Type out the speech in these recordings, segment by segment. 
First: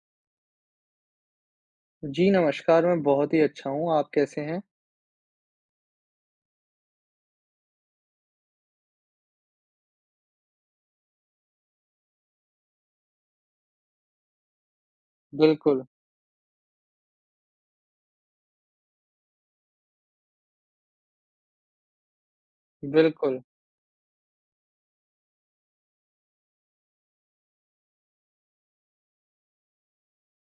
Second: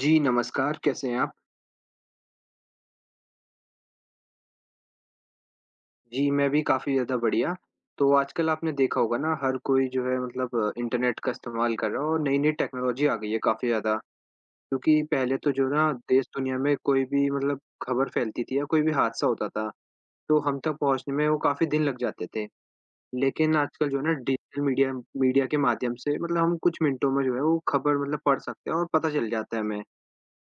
जी, नमस्कार, कैसे हैं आप? जी, नमस्कार, मैं बहुत ही अच्छा हूँ, आप कैसे हैं? जी, मैं भी काफ़ी ज़्यादा बढ़िया। तो आजकल आपने देखा होगा ना हर कोई जो है मतलब इंटरनेट का इस्तेमाल कर रहा है और नई-नई टेक्नोलॉजी आ गई है काफ़ी ज़्यादा। क्योंकि पहले तो जो बिल्कुल, ना देश-दुनिया में कोई भी मतलब खबर फैलती थी या कोई भी हादसा होता था, तो हम तक पहुँचने में वो काफ़ी दिन लग जाते थे। बिल्कुल, लेकिन आजकल जो है ना डिजिटल मीडिया मीडिया के माध्यम से मतलब हम कुछ मिनटों में जो है वो खबर मतलब पढ़ सकते हैं और पता चल जाता है हमें।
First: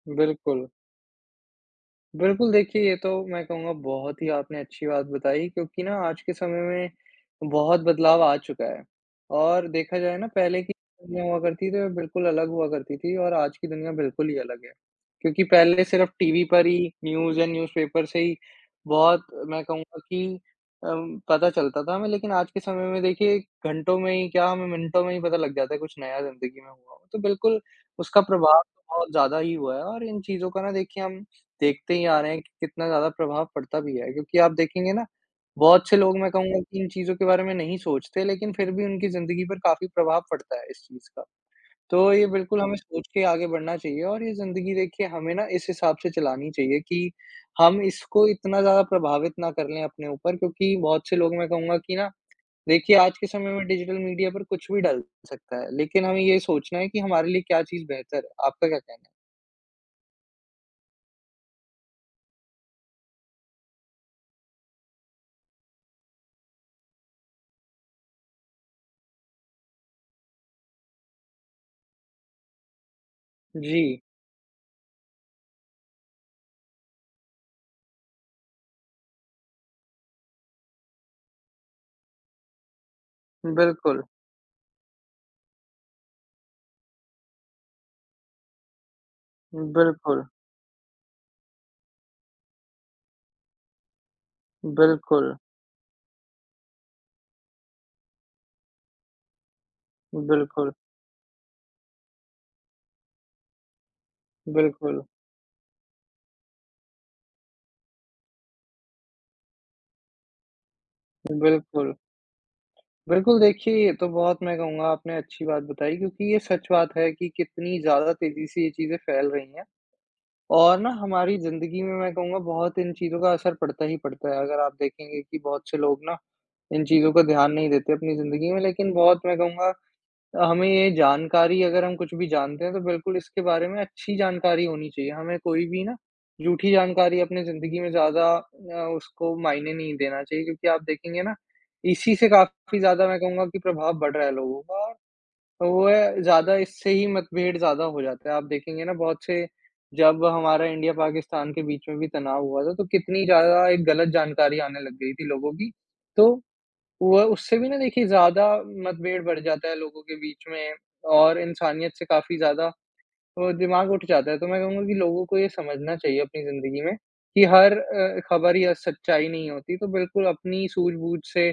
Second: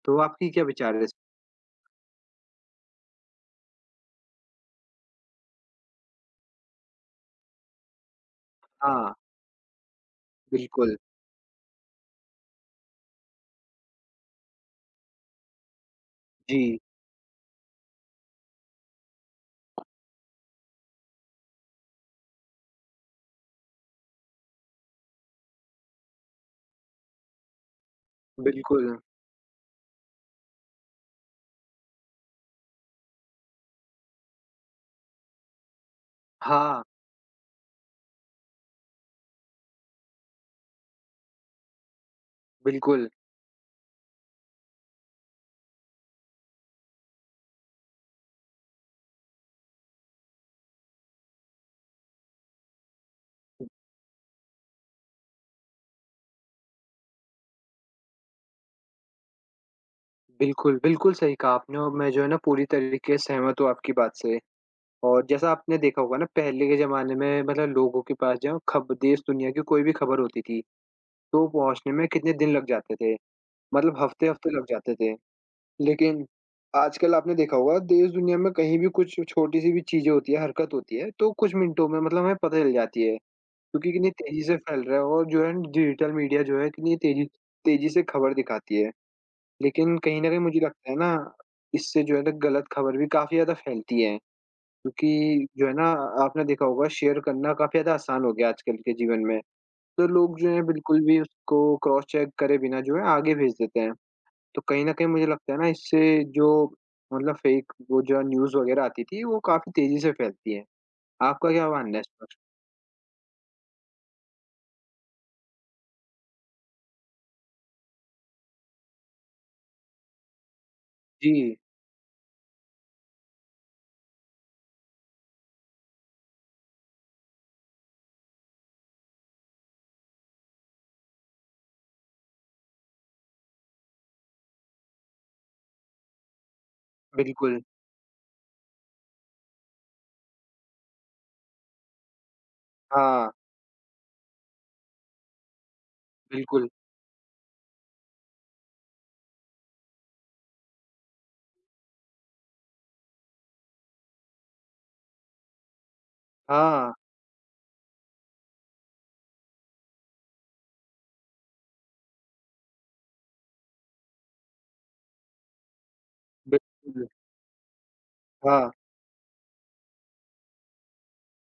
तो आपकी क्या बिल्कुल। विचार है इस। बिल्कुल, देखिए ये तो मैं कहूँगा बहुत ही आपने अच्छी बात बताई, क्योंकि ना आज के समय में बहुत बदलाव आ चुका है। हाँ, और देखा जाए ना, पहले की बिल्कुल। दुनिया हुआ करती थी वो बिल्कुल अलग हुआ करती थी और आज की दुनिया बिल्कुल ही अलग है। क्योंकि पहले सिर्फ़ टीवी पर ही जी, न्यूज़ या न्यूज़पेपर से ही बहुत, मैं कहूँगा कि पता चलता था हमें, लेकिन आज के समय में देखिए घंटों में ही क्या, हमें मिनटों में ही पता लग जाता है कुछ नया ज़िंदगी में हुआ हो। तो बिल्कुल उसका प्रभाव तो बिल्कुल। बहुत ज़्यादा ही हुआ है, और इन चीज़ों का ना देखिए हम देखते ही आ रहे हैं कि कितना ज़्यादा प्रभाव पड़ता भी है। क्योंकि आप देखेंगे ना, बहुत से लोग मैं कहूँगा कि हाँ। इन चीज़ों के बारे में नहीं सोचते, लेकिन फिर भी उनकी ज़िंदगी पर काफ़ी प्रभाव पड़ता है इस चीज़ का। तो ये बिल्कुल हमें सोच बिल्कुल, के आगे बढ़ना चाहिए, और ये ज़िंदगी देखिए हमें ना इस हिसाब से चलानी चाहिए कि हम इसको इतना ज़्यादा प्रभावित ना कर लें अपने ऊपर, क्योंकि बहुत से लोग मैं कहूँगा कि ना, देखिए आज के समय में डिजिटल मीडिया पर कुछ भी डल सकता है, लेकिन हमें ये सोचना है कि हमारे लिए क्या चीज़ बेहतर है। आपका क्या कहना बिल्कुल, बिल्कुल सही कहा आपने और मैं जो है ना पूरी तरीके से सहमत हूँ आपकी बात से। और जैसा आपने देखा होगा ना पहले के ज़माने में मतलब लोगों के पास जो खब देश दुनिया की कोई भी खबर होती थी, तो पहुँचने में कितने दिन लग जाते थे, है? जी, मतलब हफ्ते-हफ्ते लग जाते थे। लेकिन आजकल आपने देखा होगा देश दुनिया में कहीं भी कुछ छोटी-सी भी चीज़ें होती है, हरकत होती है, तो कुछ मिनटों में मतलब हमें पता चल जाती है, क्योंकि बिल्कुल, कितनी तेज़ी से फैल रहा है और जो है डिजिटल मीडिया जो है कितनी तेज़ी तेज़ी से खबर दिखाती है। लेकिन कहीं बिल्कुल। न कहीं मुझे लगता है ना, इससे जो है ना गलत खबर भी काफ़ी ज़्यादा फैलती है, बिल्कुल, क्योंकि जो है ना आपने देखा होगा शेयर करना काफ़ी ज़्यादा आसान हो गया आजकल के जीवन में। तो लोग जो है बिल्कुल, बिल्कुल भी उसको क्रॉस चेक करे बिना जो है आगे भेज देते हैं। तो कहीं न बिल्कुल, कहीं मुझे लगता है ना इससे जो मतलब फेक वो जो न्यूज़ वग़ैरह आती थी वो काफ़ी तेज़ी से फैलती है। आपका क्या बिल्कुल। मानना है इस पर? बिल्कुल, देखिए ये तो बहुत मैं कहूँगा आपने अच्छी बात बताई, क्योंकि ये सच बात है कि कितनी ज़्यादा तेज़ी से ये चीज़ें फैल रही हैं, और ना हमारी जी, ज़िंदगी में मैं कहूँगा बहुत इन चीज़ों का असर पड़ता ही पड़ता है। अगर आप देखेंगे कि बहुत से लोग ना इन चीज़ों का ध्यान नहीं देते अपनी ज़िंदगी में, लेकिन बहुत मैं कहूँगा हमें ये जानकारी अगर हम कुछ भी जानते हैं तो बिल्कुल इसके बारे में अच्छी जानकारी होनी चाहिए। हमें कोई भी ना झूठी जानकारी अपनी बिल्कुल। ज़िंदगी में ज़्यादा उसको मायने नहीं देना चाहिए, क्योंकि आप देखेंगे ना, इसी से काफ़ी ज़्यादा मैं हाँ, कहूँगा कि प्रभाव बढ़ रहा है लोगों का, और वो है ज़्यादा, बिल्कुल। इससे ही मतभेद ज़्यादा हो जाता है। आप देखेंगे ना, बहुत से, जब हमारा इंडिया पाकिस्तान के बीच में भी तनाव हुआ था तो कितनी ज़्यादा एक गलत जानकारी आने लग गई थी लोगों की। तो हाँ, वो उससे भी ना देखिए ज़्यादा मतभेद बढ़ जाता है लोगों के बीच में, और इंसानियत से काफ़ी ज़्यादा वो दिमाग उठ जाता है। तो मैं कहूँगा कि लोगों को ये समझना चाहिए अपनी ज़िंदगी में बिल्कुल। कि हर खबर हाँ। या सच्चाई नहीं होती, तो बिल्कुल अपनी सूझबूझ से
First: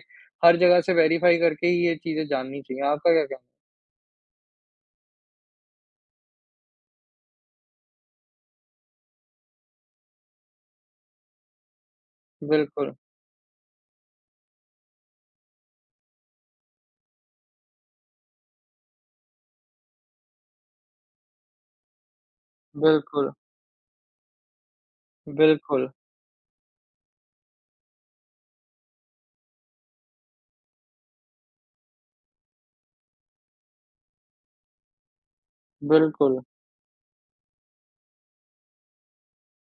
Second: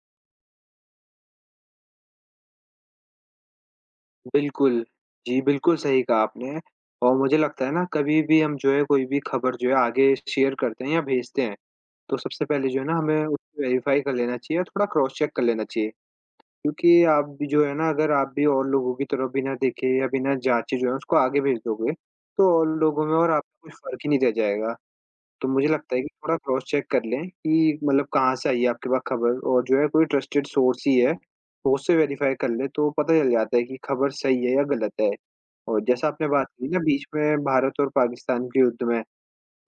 हर जगह से वेरीफ़ाई करके ही ये चीज़ें जाननी चाहिए। आपका क्या कहना बिल्कुल। जी, बिल्कुल सही कहा आपने और मुझे लगता है ना कभी भी हम जो है कोई भी खबर जो है आगे शेयर करते हैं या भेजते हैं, तो सबसे है? पहले जो है बिल्कुल, ना हमें उसको वेरीफ़ाई कर लेना चाहिए और थोड़ा क्रॉस चेक कर लेना चाहिए। क्योंकि आप भी जो है ना अगर आप भी और लोगों की तरफ बिना देखे या बिना जाँचे जो है उसको आगे भेज दोगे, तो और लोगों में बिल्कुल, और आपको कुछ फ़र्क ही नहीं रह जाएगा। तो मुझे बिल्कुल, लगता है कि थोड़ा क्रॉस चेक कर लें कि मतलब कहाँ से आई है आपके पास खबर और जो है कोई ट्रस्टेड सोर्स ही है, तो उससे वेरीफाई कर लें तो पता चल जाता है कि खबर सही है या गलत है। और जैसा आपने बिल्कुल। बात की ना बीच में भारत और पाकिस्तान के युद्ध में,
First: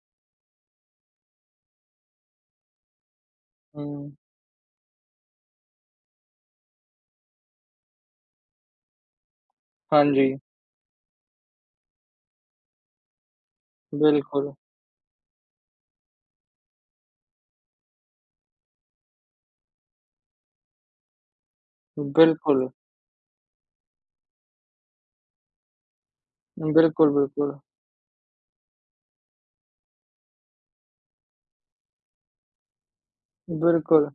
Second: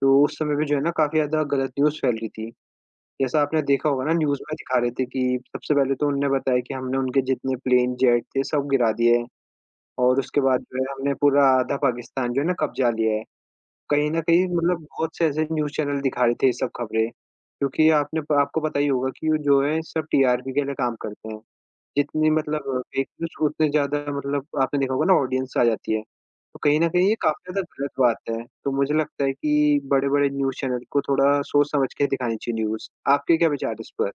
तो उस समय भी जो है ना काफ़ी ज़्यादा गलत न्यूज़ फैल रही थी। जैसा आपने देखा होगा हुँ। ना न्यूज़ में दिखा रहे थे कि सबसे पहले तो उन्होंने बताया कि हमने उनके जितने प्लेन, जेट थे सब गिरा दिए हैं हाँ और जी, उसके बाद जो है हमने पूरा आधा पाकिस्तान जो है ना कब्जा लिया है। कहीं न कहीं बिल्कुल, मतलब बहुत से ऐसे न्यूज़ चैनल दिखा रहे थे ये सब खबरें, क्योंकि आपने प आपको पता ही होगा कि जो है सब टीआरपी के लिए काम करते हैं। जितनी बिल्कुल, मतलब फेक न्यूज़ उतने ज़्यादा मतलब आपने देखा होगा ना ऑडियंस आ जाती है। तो कहीं न कहीं बिल्कुल, ये काफ़ी बिल्कुल, ज़्यादा गलत बात है, तो मुझे लगता है कि बड़े-बड़े न्यूज़ चैनल को थोड़ा सोच समझ के दिखानी चाहिए न्यूज़। आपके क्या विचार इस बिल्कुल। पर?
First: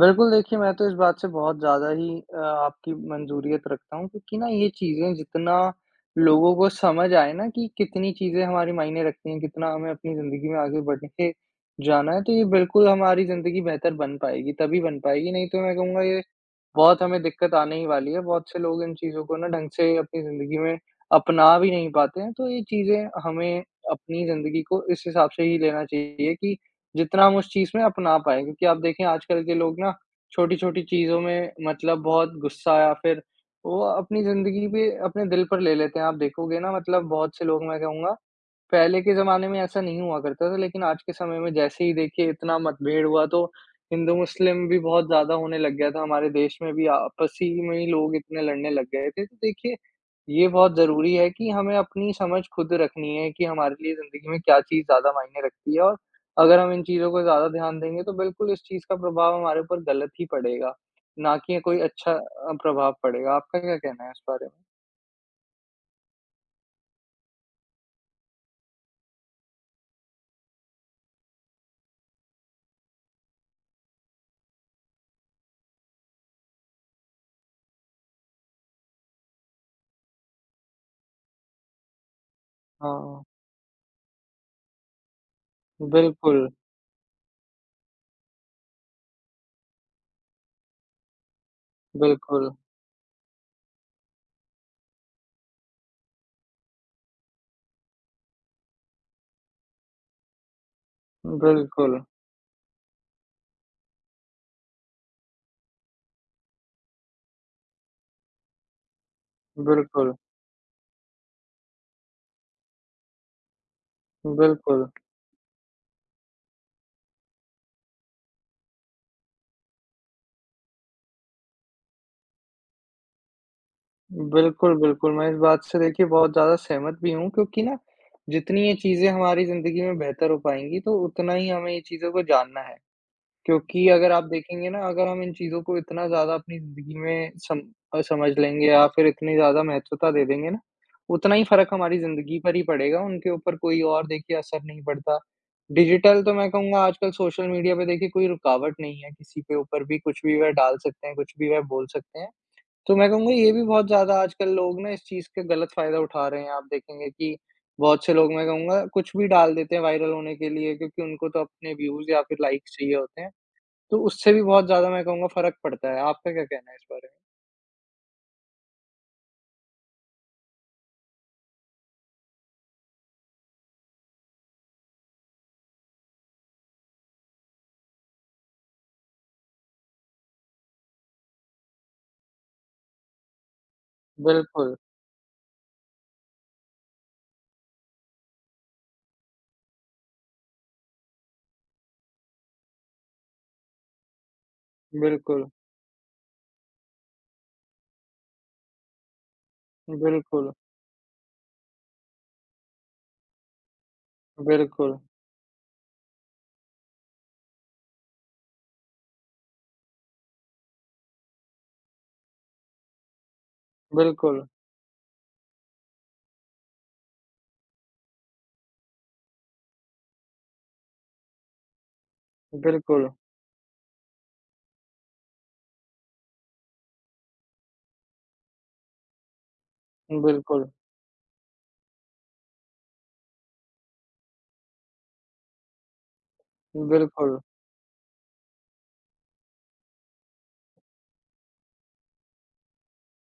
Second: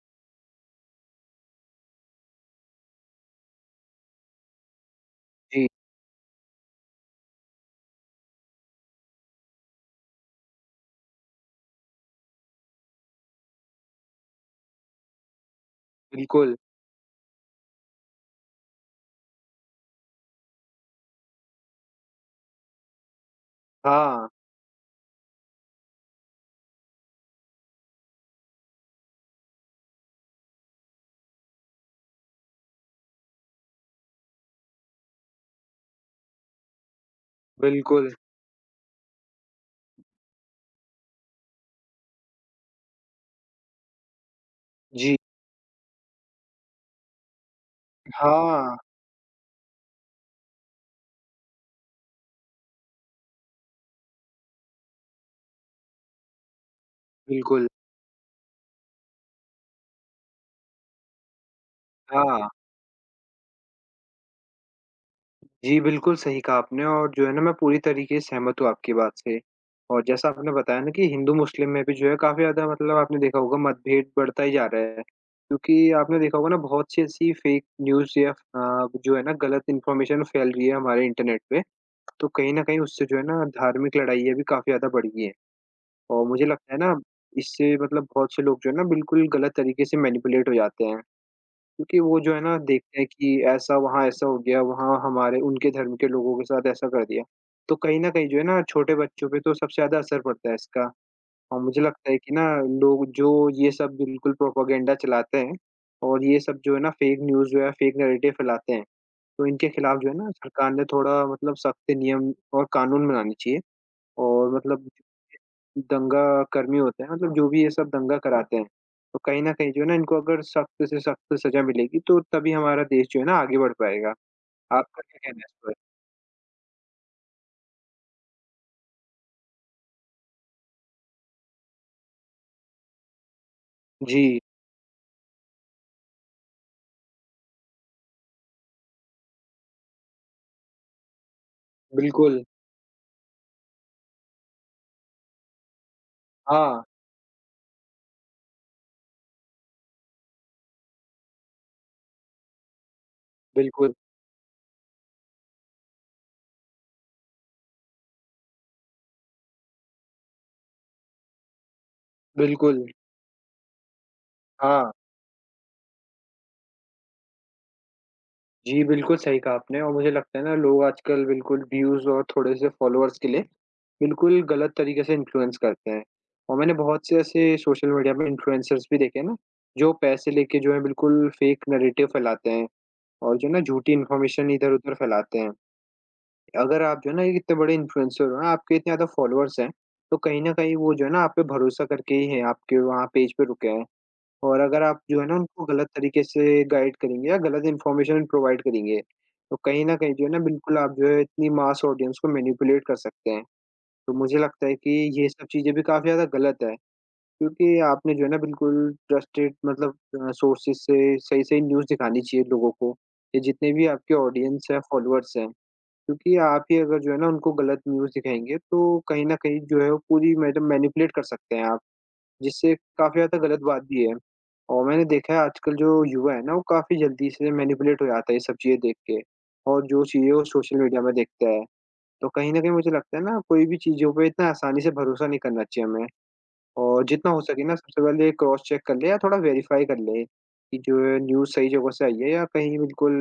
बिल्कुल, देखिए मैं तो इस बात से बहुत ज़्यादा ही आपकी मंज़ूरियत रखता हूँ, क्योंकि ना ये चीज़ें जितना जी, लोगों को समझ आए ना कि कितनी चीज़ें हमारी मायने रखती हैं, कितना हमें अपनी ज़िंदगी में आगे बढ़ के जाना है, तो ये बिल्कुल हमारी ज़िंदगी बेहतर बन पाएगी, तभी बन पाएगी, नहीं तो मैं कहूँगा ये बिल्कुल। बहुत हमें दिक्कत आने ही वाली है, बहुत से लोग इन चीज़ों को ना ढंग से अपनी ज़िंदगी में अपना भी नहीं पाते हैं, तो ये चीज़ें हमें अपनी हाँ, ज़िंदगी को इस हिसाब से ही लेना चाहिए कि जितना हम उस चीज़ में अपना पाएँ। क्योंकि आप देखें आजकल के लोग ना, छोटी-छोटी चीज़ों में मतलब बहुत गुस्सा, या फिर वो अपनी ज़िंदगी पे अपने दिल पर ले लेते हैं। आप देखोगे ना, मतलब बहुत से लोग, मैं बिल्कुल। कहूँगा पहले के ज़माने में ऐसा नहीं हुआ करता था, लेकिन आज के समय में जैसे ही देखिए इतना मतभेद हुआ तो हिंदू-मुस्लिम भी बहुत जी। ज़्यादा होने लग गया था, हमारे देश में भी आपसी में ही लोग इतने लड़ने हाँ, लग गए थे। तो देखिए, ये बहुत ज़रूरी है कि हमें अपनी समझ खुद रखनी है कि हमारे लिए ज़िंदगी में क्या चीज़ ज़्यादा मायने रखती है, और अगर हम इन चीज़ों को ज़्यादा बिल्कुल। ध्यान देंगे तो बिल्कुल इस चीज़ का प्रभाव हमारे ऊपर गलत ही पड़ेगा, ना कि कोई अच्छा हाँ। प्रभाव पड़ेगा। आपका क्या कहना है इस बारे में? जी, बिल्कुल सही कहा आपने और जो है ना मैं पूरी तरीके से सहमत हूँ आपकी बात से। और जैसा आपने बताया ना कि हिंदू-मुस्लिम में भी जो है काफ़ी ज़्यादा मतलब आपने देखा होगा मतभेद बढ़ता ही जा रहा है। क्योंकि आपने देखा होगा ना बहुत सी ऐसी फेक न्यूज़ या जो है ना गलत इन्फॉर्मेशन फैल रही है हमारे इंटरनेट पे, तो कहीं न कहीं उससे जो हाँ, है ना धार्मिक लड़ाइयाँ भी काफ़ी ज़्यादा बढ़ गई हैं। और मुझे बिल्कुल, लगता है ना इससे मतलब बहुत से लोग जो है ना बिल्कुल गलत तरीके से मैनिपुलेट हो जाते हैं। क्योंकि वो जो है बिल्कुल, ना देखते हैं कि ऐसा वहाँ ऐसा हो गया, वहाँ हमारे उनके धर्म के लोगों के साथ ऐसा कर दिया। तो कहीं न कहीं जो है ना छोटे बच्चों पे तो सबसे ज़्यादा असर पड़ता है इसका। और मुझे बिल्कुल। लगता है कि ना लोग जो ये सब बिल्कुल प्रोपेगेंडा चलाते हैं और ये सब जो है ना फेक न्यूज़ जो है फेक नैरेटिव फैलाते हैं। तो इनके खिलाफ जो बिल्कुल, है ना सरकार ने थोड़ा मतलब सख्त नियम और कानून बनाने चाहिए। और मतलब बिल्कुल। दंगा कर्मी होते हैं मतलब जो भी ये सब दंगा कराते हैं, तो कहीं न कहीं जो है ना इनको अगर सख्त से सख्त सज़ा मिलेगी तो तभी हमारा देश जो है ना आगे बढ़ पाएगा। बिल्कुल, आपका बिल्कुल, क्या मैं इस कहना है इस बात पर? से देखिए बहुत ज़्यादा सहमत भी हूँ, क्योंकि ना जितनी ये चीज़ें हमारी ज़िंदगी में बेहतर हो पाएँगी तो उतना ही हमें ये चीज़ों को जानना है। क्योंकि अगर आप जी, देखेंगे ना, अगर हम इन चीज़ों को इतना ज़्यादा अपनी ज़िंदगी में समझ लेंगे या फिर इतनी ज़्यादा महत्वता दे देंगे ना, उतना ही फ़र्क हमारी ज़िंदगी बिल्कुल। पर ही पड़ेगा, उनके ऊपर कोई और देखिए असर नहीं पड़ता। डिजिटल, तो मैं कहूँगा हाँ, आजकल सोशल मीडिया पे देखिए कोई रुकावट नहीं है, किसी के ऊपर भी कुछ भी वह डाल सकते हैं, कुछ भी वह बोल सकते हैं। तो मैं कहूँगा ये भी बहुत बिल्कुल, ज़्यादा आजकल लोग ना इस चीज़ का गलत फ़ायदा उठा रहे हैं। आप देखेंगे कि बहुत से लोग, मैं कहूँगा कुछ भी डाल देते हैं वायरल होने के लिए, क्योंकि उनको तो अपने व्यूज़ या फिर लाइक्स बिल्कुल। चाहिए होते हैं। तो उससे भी बहुत ज़्यादा हाँ, मैं कहूँगा फ़र्क पड़ता है। आपका क्या कहना है इस बारे जी, बिल्कुल सही कहा आपने और मुझे लगता है ना लोग आजकल बिल्कुल व्यूज़ और थोड़े से फॉलोअर्स के लिए बिल्कुल गलत तरीके से इन्फ्लुएंस करते हैं। और मैंने बहुत से ऐसे सोशल मीडिया में इन्फ्लुएंसर्स भी देखे हैं ना, जो पैसे लेके जो है बिल्कुल फेक नैरेटिव फैलाते हैं। और जो ना झूठी में? इन्फॉर्मेशन बिल्कुल, इधर-उधर फैलाते हैं। अगर आप जो है ना एक इतने बड़े इन्फ्लुएंसर हो ना, आपके इतने ज़्यादा फॉलोअर्स हैं, तो कहीं न कहीं वो जो है ना आप पे भरोसा करके ही हैं, आपके वहाँ पेज पे रुके हैं। और अगर आप जो है ना बिल्कुल, उनको गलत तरीके से गाइड करेंगे या गलत इन्फॉर्मेशन प्रोवाइड करेंगे, तो कहीं न कहीं जो है ना बिल्कुल, बिल्कुल आप जो है इतनी मास ऑडियंस को मैनिपुलेट कर सकते हैं। तो मुझे लगता है कि बिल्कुल, ये सब चीज़ें भी काफ़ी ज़्यादा गलत है। क्योंकि आपने जो है ना बिल्कुल ट्रस्टेड मतलब सोर्सेस से सही-सही न्यूज़ दिखानी चाहिए लोगों को, या जितने भी आपके बिल्कुल, ऑडियंस है, फॉलोअर्स हैं। क्योंकि आप ही अगर जो है ना उनको गलत न्यूज़ दिखाएँगे तो कहीं न कहीं जो है वो पूरी मैडम मैनिपुलेट कर सकते हैं आप, जिससे बिल्कुल, काफ़ी ज़्यादा गलत बात भी है। और मैंने देखा है आजकल जो युवा है ना वो काफ़ी जल्दी से मैनिपुलेट हो जाता है ये सब चीज़ें देख के, और जो चीज़ें वो बिल्कुल, सोशल मीडिया में देखता है। तो कहीं न कहीं मुझे लगता है ना कोई भी चीज़ों पे इतना आसानी से भरोसा नहीं करना चाहिए हमें। और जितना बिल्कुल, हो सके ना सबसे पहले क्रॉस चेक कर ले या थोड़ा वेरीफाई कर ले कि जो है न्यूज़ सही जगह से आई है या कहीं बिल्कुल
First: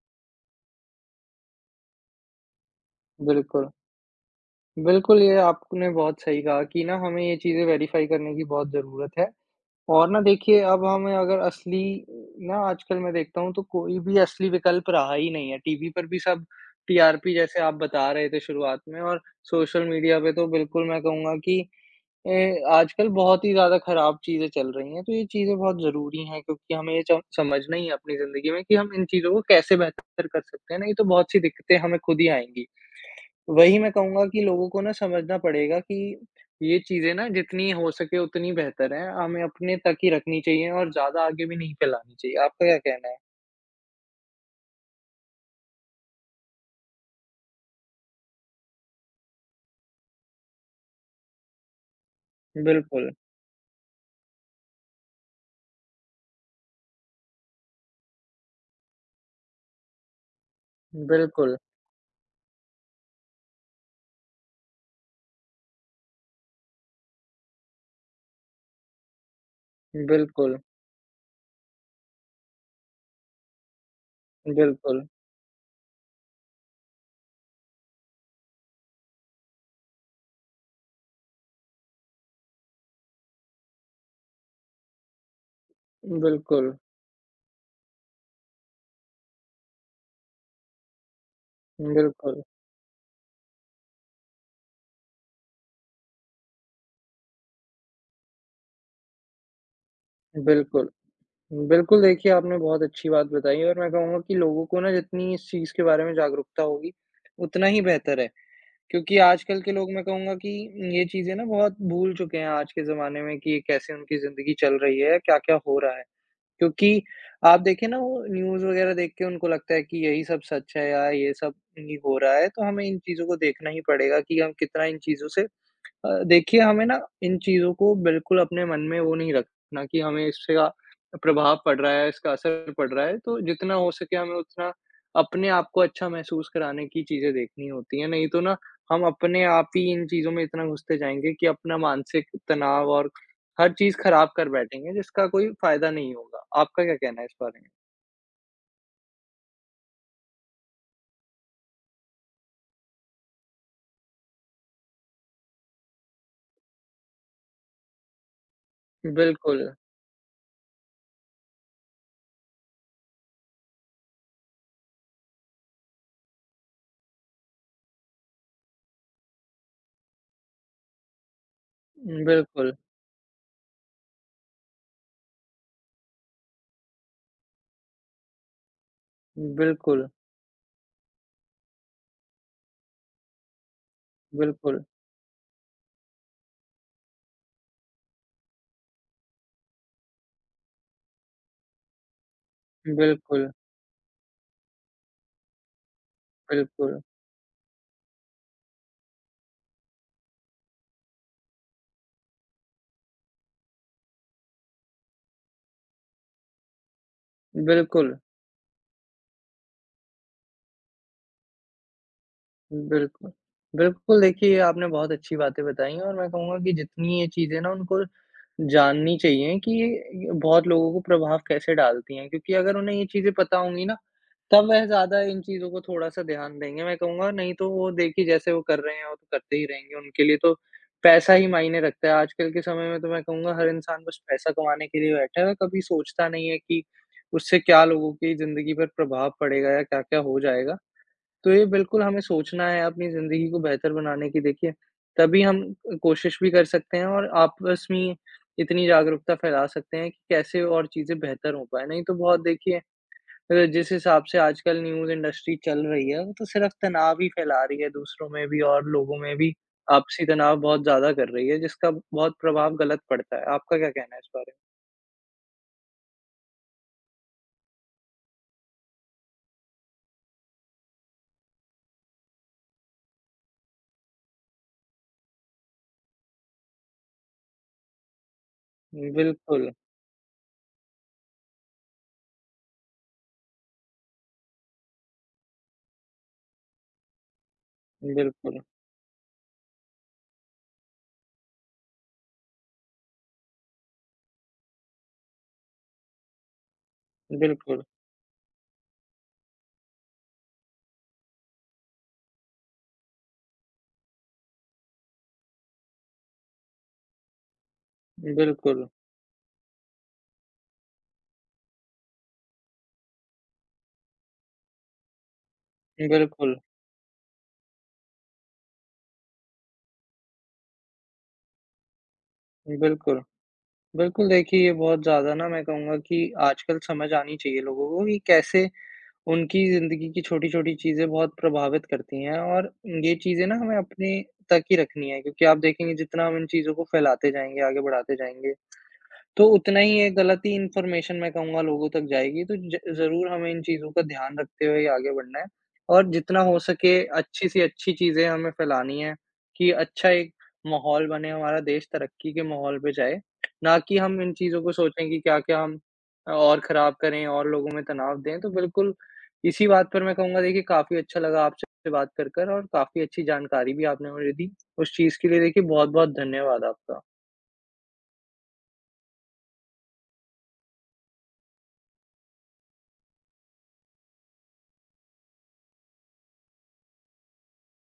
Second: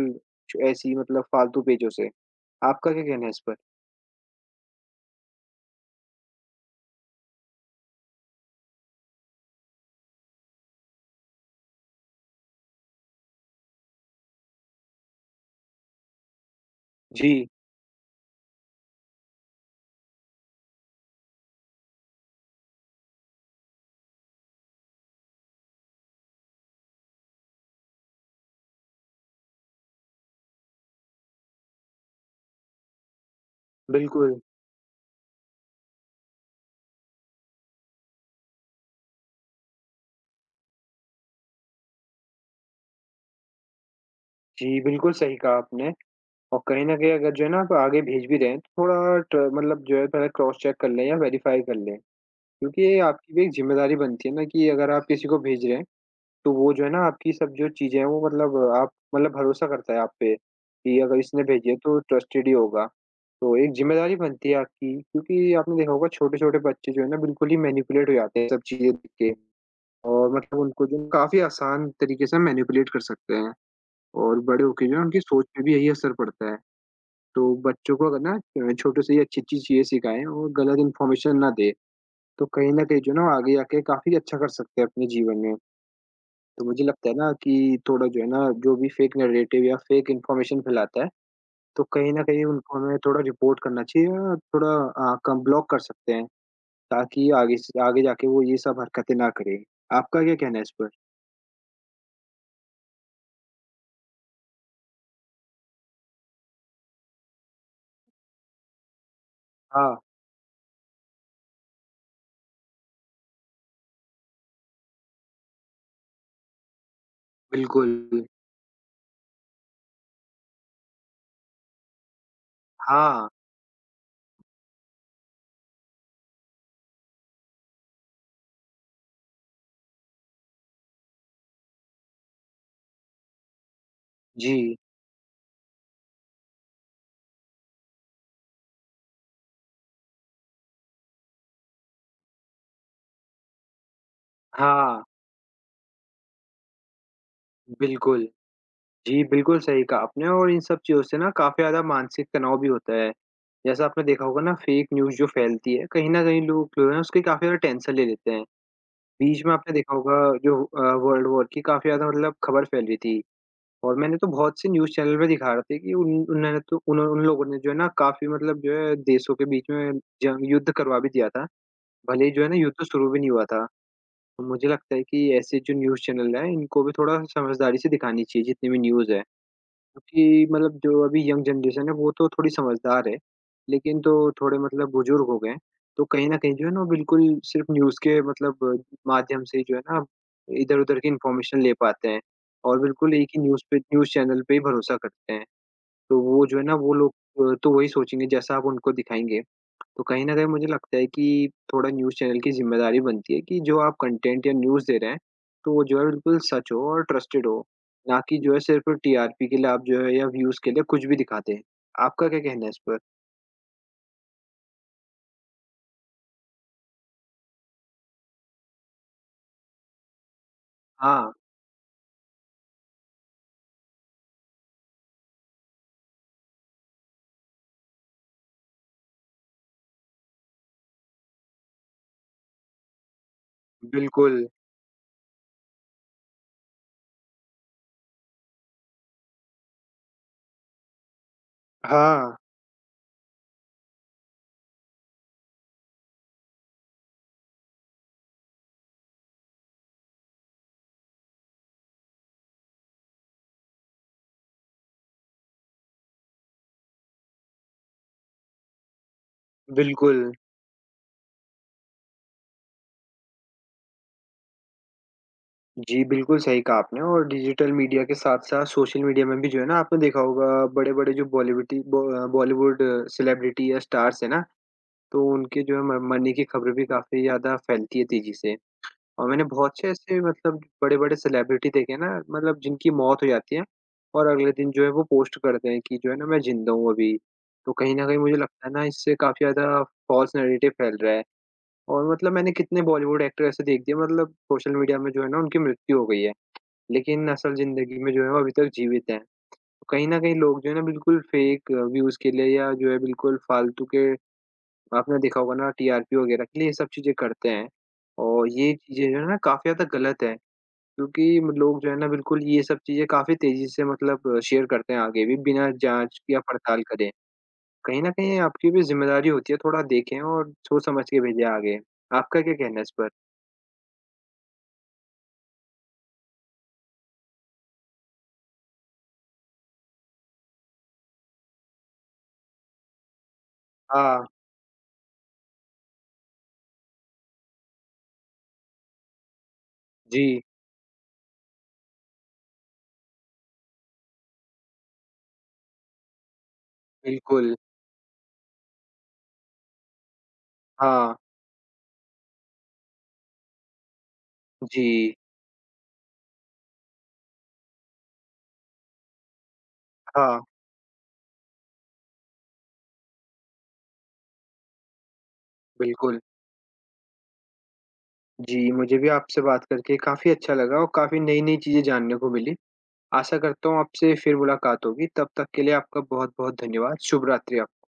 ऐसी मतलब फालतू पेजों से। आपका क्या कहना है इस पर? बिल्कुल। बिल्कुल, ये आपने बहुत सही कहा कि ना हमें ये चीज़ें वेरीफ़ाई करने की बहुत ज़रूरत है। और ना देखिए, अब हमें अगर असली, ना आजकल मैं देखता हूँ तो कोई भी असली विकल्प रहा ही नहीं है। टीवी पर भी सब टीआरपी, जी, जैसे आप बता रहे थे शुरुआत में, और सोशल मीडिया पे तो बिल्कुल मैं कहूँगा कि आजकल बहुत ही ज़्यादा ख़राब चीज़ें चल रही हैं। तो ये चीज़ें बहुत ज़रूरी हैं, क्योंकि हमें ये च समझना ही है अपनी ज़िंदगी में कि हम इन चीज़ों को कैसे बेहतर कर सकते हैं, नहीं तो बहुत सी दिक्कतें हमें खुद ही आएँगी। वही मैं कहूँगा बिल्कुल। कि लोगों को ना समझना पड़ेगा कि ये चीज़ें ना जितनी हो सके उतनी बेहतर है, हमें अपने तक ही रखनी चाहिए और ज़्यादा आगे भी नहीं फैलानी चाहिए। आपका क्या कहना है? जी, बिल्कुल सही कहा आपने और कहीं न कहीं अगर जो है ना आप आगे भेज भी रहे हैं तो थोड़ा ट मतलब जो है पहले क्रॉस चेक कर लें या वेरीफाई कर लें। क्योंकि ये बिल्कुल, आपकी भी एक ज़िम्मेदारी बनती है ना कि अगर आप किसी को भेज रहे हैं तो वो जो है ना आपकी सब जो चीज़ें हैं वो मतलब आप मतलब भरोसा करता है आप पे, कि अगर इसने बिल्कुल, भेजी है तो ट्रस्टेड ही होगा। तो एक ज़िम्मेदारी बनती है आपकी क्योंकि आपने देखा होगा छोटे-छोटे बच्चे जो है ना बिल्कुल ही मैनिपुलेट हो जाते हैं सब चीज़ें देख के और बिल्कुल, मतलब उनको जो काफ़ी आसान तरीके से मैनिपुलेट कर सकते हैं और बड़े होके जो है बिल्कुल, उनकी सोच पे भी यही असर पड़ता है। तो बच्चों को अगर ना छोटे से ही अच्छी-अच्छी चीज़ें सिखाएँ और गलत इन्फॉर्मेशन ना दें, तो कहीं न कहीं जो है ना वो आगे जाके काफ़ी अच्छा कर सकते हैं अपने जीवन में। तो बिल्कुल, मुझे लगता है ना कि थोड़ा जो है ना, जो भी फेक नैरेटिव या फेक इन्फॉर्मेशन फैलाता है, तो कहीं न बिल्कुल, कहीं उनको हमें थोड़ा रिपोर्ट करना चाहिए या थोड़ा कम ब्लॉक कर सकते हैं, ताकि आगे से आगे जाके वो ये सब हरकतें ना करे। आपका क्या कहना है इस बिल्कुल। पर? बिल्कुल, देखिए आपने बहुत अच्छी बात बताई, और मैं कहूँगा कि लोगों को ना जितनी इस चीज़ के बारे में जागरूकता होगी, उतना ही बेहतर है। क्योंकि आजकल के लोग हाँ, मैं कहूँगा कि ये चीज़ें ना बहुत भूल चुके हैं आज के ज़माने में कि ये कैसे उनकी ज़िंदगी चल रही है, क्या-क्या हो रहा है। क्योंकि आप देखें ना, वो बिल्कुल। न्यूज़ वग़ैरह देख के उनको लगता है कि यही सब सच है या ये सब ही हो रहा है, तो हमें इन चीज़ों हाँ, को देखना ही पड़ेगा कि हम कितना इन चीज़ों से, देखिए हमें ना इन चीज़ों को बिल्कुल अपने मन में वो नहीं रखना कि हमें इसका प्रभाव पड़ रहा है, इसका असर पड़ रहा है, तो जितना हो सके हमें उतना जी। अपने आप को अच्छा महसूस कराने की चीज़ें देखनी होती हैं, नहीं तो ना हम अपने आप ही इन चीज़ों में इतना घुसते जाएँगे कि अपना मानसिक तनाव और हर चीज़ खराब कर बैठेंगे, हाँ, जिसका कोई फ़ायदा नहीं होगा। आपका क्या कहना है इस बारे में? बिल्कुल। जी, बिल्कुल सही कहा आपने और इन सब चीज़ों से ना काफ़ी ज़्यादा मानसिक तनाव भी होता है। जैसा आपने देखा होगा ना फेक न्यूज़ जो फैलती है, कहीं न कहीं लोग जो है उसकी काफ़ी ज़्यादा टेंशन ले लेते हैं। बीच में बिल्कुल, आपने देखा होगा जो वर्ल्ड वॉर की काफ़ी ज़्यादा मतलब खबर फैल रही थी और मैंने तो बहुत से न्यूज़ चैनल पे दिखा रहे थे कि उन उन्होंने तो उन उन लोगों ने जो है ना काफ़ी मतलब जो है देशों के बीच में जंग युद्ध करवा भी दिया था। भले ही जो है ना बिल्कुल, युद्ध तो शुरू भी नहीं हुआ था। तो मुझे लगता है कि ऐसे जो न्यूज़ चैनल हैं इनको भी थोड़ा समझदारी से दिखानी चाहिए जितनी भी न्यूज़ है। बिल्कुल, क्योंकि मतलब जो अभी यंग जनरेशन है वो तो थोड़ी समझदार है, लेकिन जो थोड़े बिल्कुल, मतलब बुजुर्ग हो गए हैं, तो कहीं न कहीं जो है ना वो बिल्कुल सिर्फ़ न्यूज़ के मतलब माध्यम से ही जो है ना इधर-उधर की इन्फॉर्मेशन ले पाते हैं और बिल्कुल एक ही बिल्कुल, न्यूज़ पे न्यूज़ चैनल पे ही भरोसा करते हैं। तो वो जो है ना वो बिल्कुल, लोग तो वही सोचेंगे जैसा आप उनको दिखाएँगे। तो कहीं न कहीं मुझे लगता है कि थोड़ा न्यूज़ चैनल की ज़िम्मेदारी बनती है कि जो आप कंटेंट या न्यूज़ दे रहे हैं, तो वो जो है बिल्कुल सच हो और ट्रस्टेड हो, बिल्कुल। ना कि जो है सिर्फ़ टीआरपी के लिए आप जो है या व्यूज़ के लिए कुछ भी दिखाते हैं। आपका क्या कहना है इस पर? बिल्कुल। बिल्कुल, देखिए आपने बहुत अच्छी बातें बताई हैं, और मैं कहूँगा कि जितनी ये चीज़ें ना उनको जाननी चाहिए कि ये बहुत लोगों को हाँ, प्रभाव कैसे डालती हैं, क्योंकि अगर उन्हें ये चीज़ें पता होंगी ना, तब वह ज़्यादा इन चीज़ों को थोड़ा-सा ध्यान देंगे। मैं कहूँगा नहीं तो वो देखिए जैसे वो कर रहे हैं वो तो करते ही रहेंगे, उनके लिए तो पैसा ही मायने रखता है। आजकल के समय में तो मैं कहूँगा हर इंसान बस बिल्कुल। पैसा कमाने के लिए बैठा है, वह कभी सोचता नहीं है कि उससे क्या लोगों की ज़िंदगी पर प्रभाव पड़ेगा या क्या-क्या हो जाएगा। तो ये बिल्कुल हमें हाँ, सोचना है अपनी ज़िंदगी को बेहतर बनाने की, देखिए, तभी हम कोशिश भी कर सकते हैं और आपस में इतनी जागरूकता फैला सकते हैं कि कैसे और चीज़ें बेहतर हो पाएँ। नहीं तो बहुत देखिए, जिस हिसाब से आजकल न्यूज़ इंडस्ट्री चल रही है, वो तो सिर्फ़ तनाव ही फैला रही है दूसरों में भी और लोगों में भी, बिल्कुल। आपसी तनाव बहुत ज़्यादा कर रही है, जिसका बहुत प्रभाव गलत पड़ता है। आपका क्या कहना है इस बारे जी, बिल्कुल सही कहा आपने और डिजिटल मीडिया के साथ-साथ सोशल मीडिया में भी जो है ना आपने देखा होगा बड़े-बड़े जो बॉलीवुड सेलिब्रिटी या स्टार्स हैं ना, तो उनके जो है म मरने की खबरें भी काफ़ी ज़्यादा फैलती है तेज़ी से। में? और मैंने बिल्कुल, बहुत से ऐसे मतलब बड़े-बड़े सेलिब्रिटी देखे हैं ना मतलब जिनकी मौत हो जाती है और अगले दिन जो है वो पोस्ट करते हैं कि जो है ना मैं ज़िंदा हूँ अभी। तो कहीं न कहीं मुझे बिल्कुल, लगता है ना इससे काफ़ी ज़्यादा फ़ॉल्स नैरेटिव फैल रहा है। और मतलब मैंने कितने बॉलीवुड एक्टर ऐसे देख दिए मतलब सोशल मीडिया में जो है ना उनकी मृत्यु हो गई है। लेकिन असल बिल्कुल, ज़िंदगी में जो है वो अभी तक जीवित हैं। कहीं न कहीं लोग जो है ना बिल्कुल फेक व्यूज़ के लिए या जो है बिल्कुल फ़ालतू के आपने देखा होगा ना टीआरपी वगैरह के लिए ये सब चीज़ें करते हैं और ये बिल्कुल, चीज़ें जो है ना काफ़ी ज़्यादा गलत हैं क्योंकि लोग जो है ना बिल्कुल ये सब चीज़ें काफ़ी तेज़ी से मतलब शेयर करते हैं आगे भी बिना जाँच या बिल्कुल, पड़ताल करे। कहीं न कहीं आपकी भी ज़िम्मेदारी होती है थोड़ा देखें और सोच समझ के भेजें आगे। आपका क्या कहना है इस पर? बिल्कुल। बिल्कुल, देखिए ये बहुत ज़्यादा ना मैं कहूँगा कि आजकल समझ आनी चाहिए लोगों को कि कैसे उनकी ज़िंदगी की छोटी-छोटी चीज़ें बहुत प्रभावित करती हैं, और ये चीज़ें ना हमें अपने हाँ, तक ही रखनी है, क्योंकि आप देखेंगे जितना हम इन चीज़ों को फैलाते जाएँगे, आगे बढ़ाते जाएँगे तो उतना ही ये गलत जी, ही इन्फॉर्मेशन मैं कहूँगा लोगों तक जाएगी, तो ज ज़रूर हमें इन चीज़ों का ध्यान रखते हुए ही आगे बढ़ना है, और जितना हो सके अच्छी बिल्कुल। से अच्छी चीज़ें हमें फैलानी है कि अच्छा एक माहौल हाँ, बने, हमारा देश तरक्की के माहौल पे जाए, ना कि हम इन चीज़ों को सोचें जी, कि क्या-क्या हम और ख़राब करें और लोगों में तनाव दें। तो बिल्कुल, इसी बात पर मैं हाँ, कहूँगा देखिए काफ़ी अच्छा लगा आपसे बात कर और काफ़ी अच्छी जानकारी भी आपने मुझे दी। उस चीज़ के लिए देखिए बहुत-बहुत बिल्कुल। धन्यवाद आपका। जी, मुझे भी आपसे बात करके काफ़ी अच्छा लगा और काफ़ी नई-नई चीज़ें जानने को मिली। आशा करता हूँ आपसे फिर मुलाकात होगी, तब तक के लिए आपका बहुत-बहुत धन्यवाद। शुभ रात्रि आप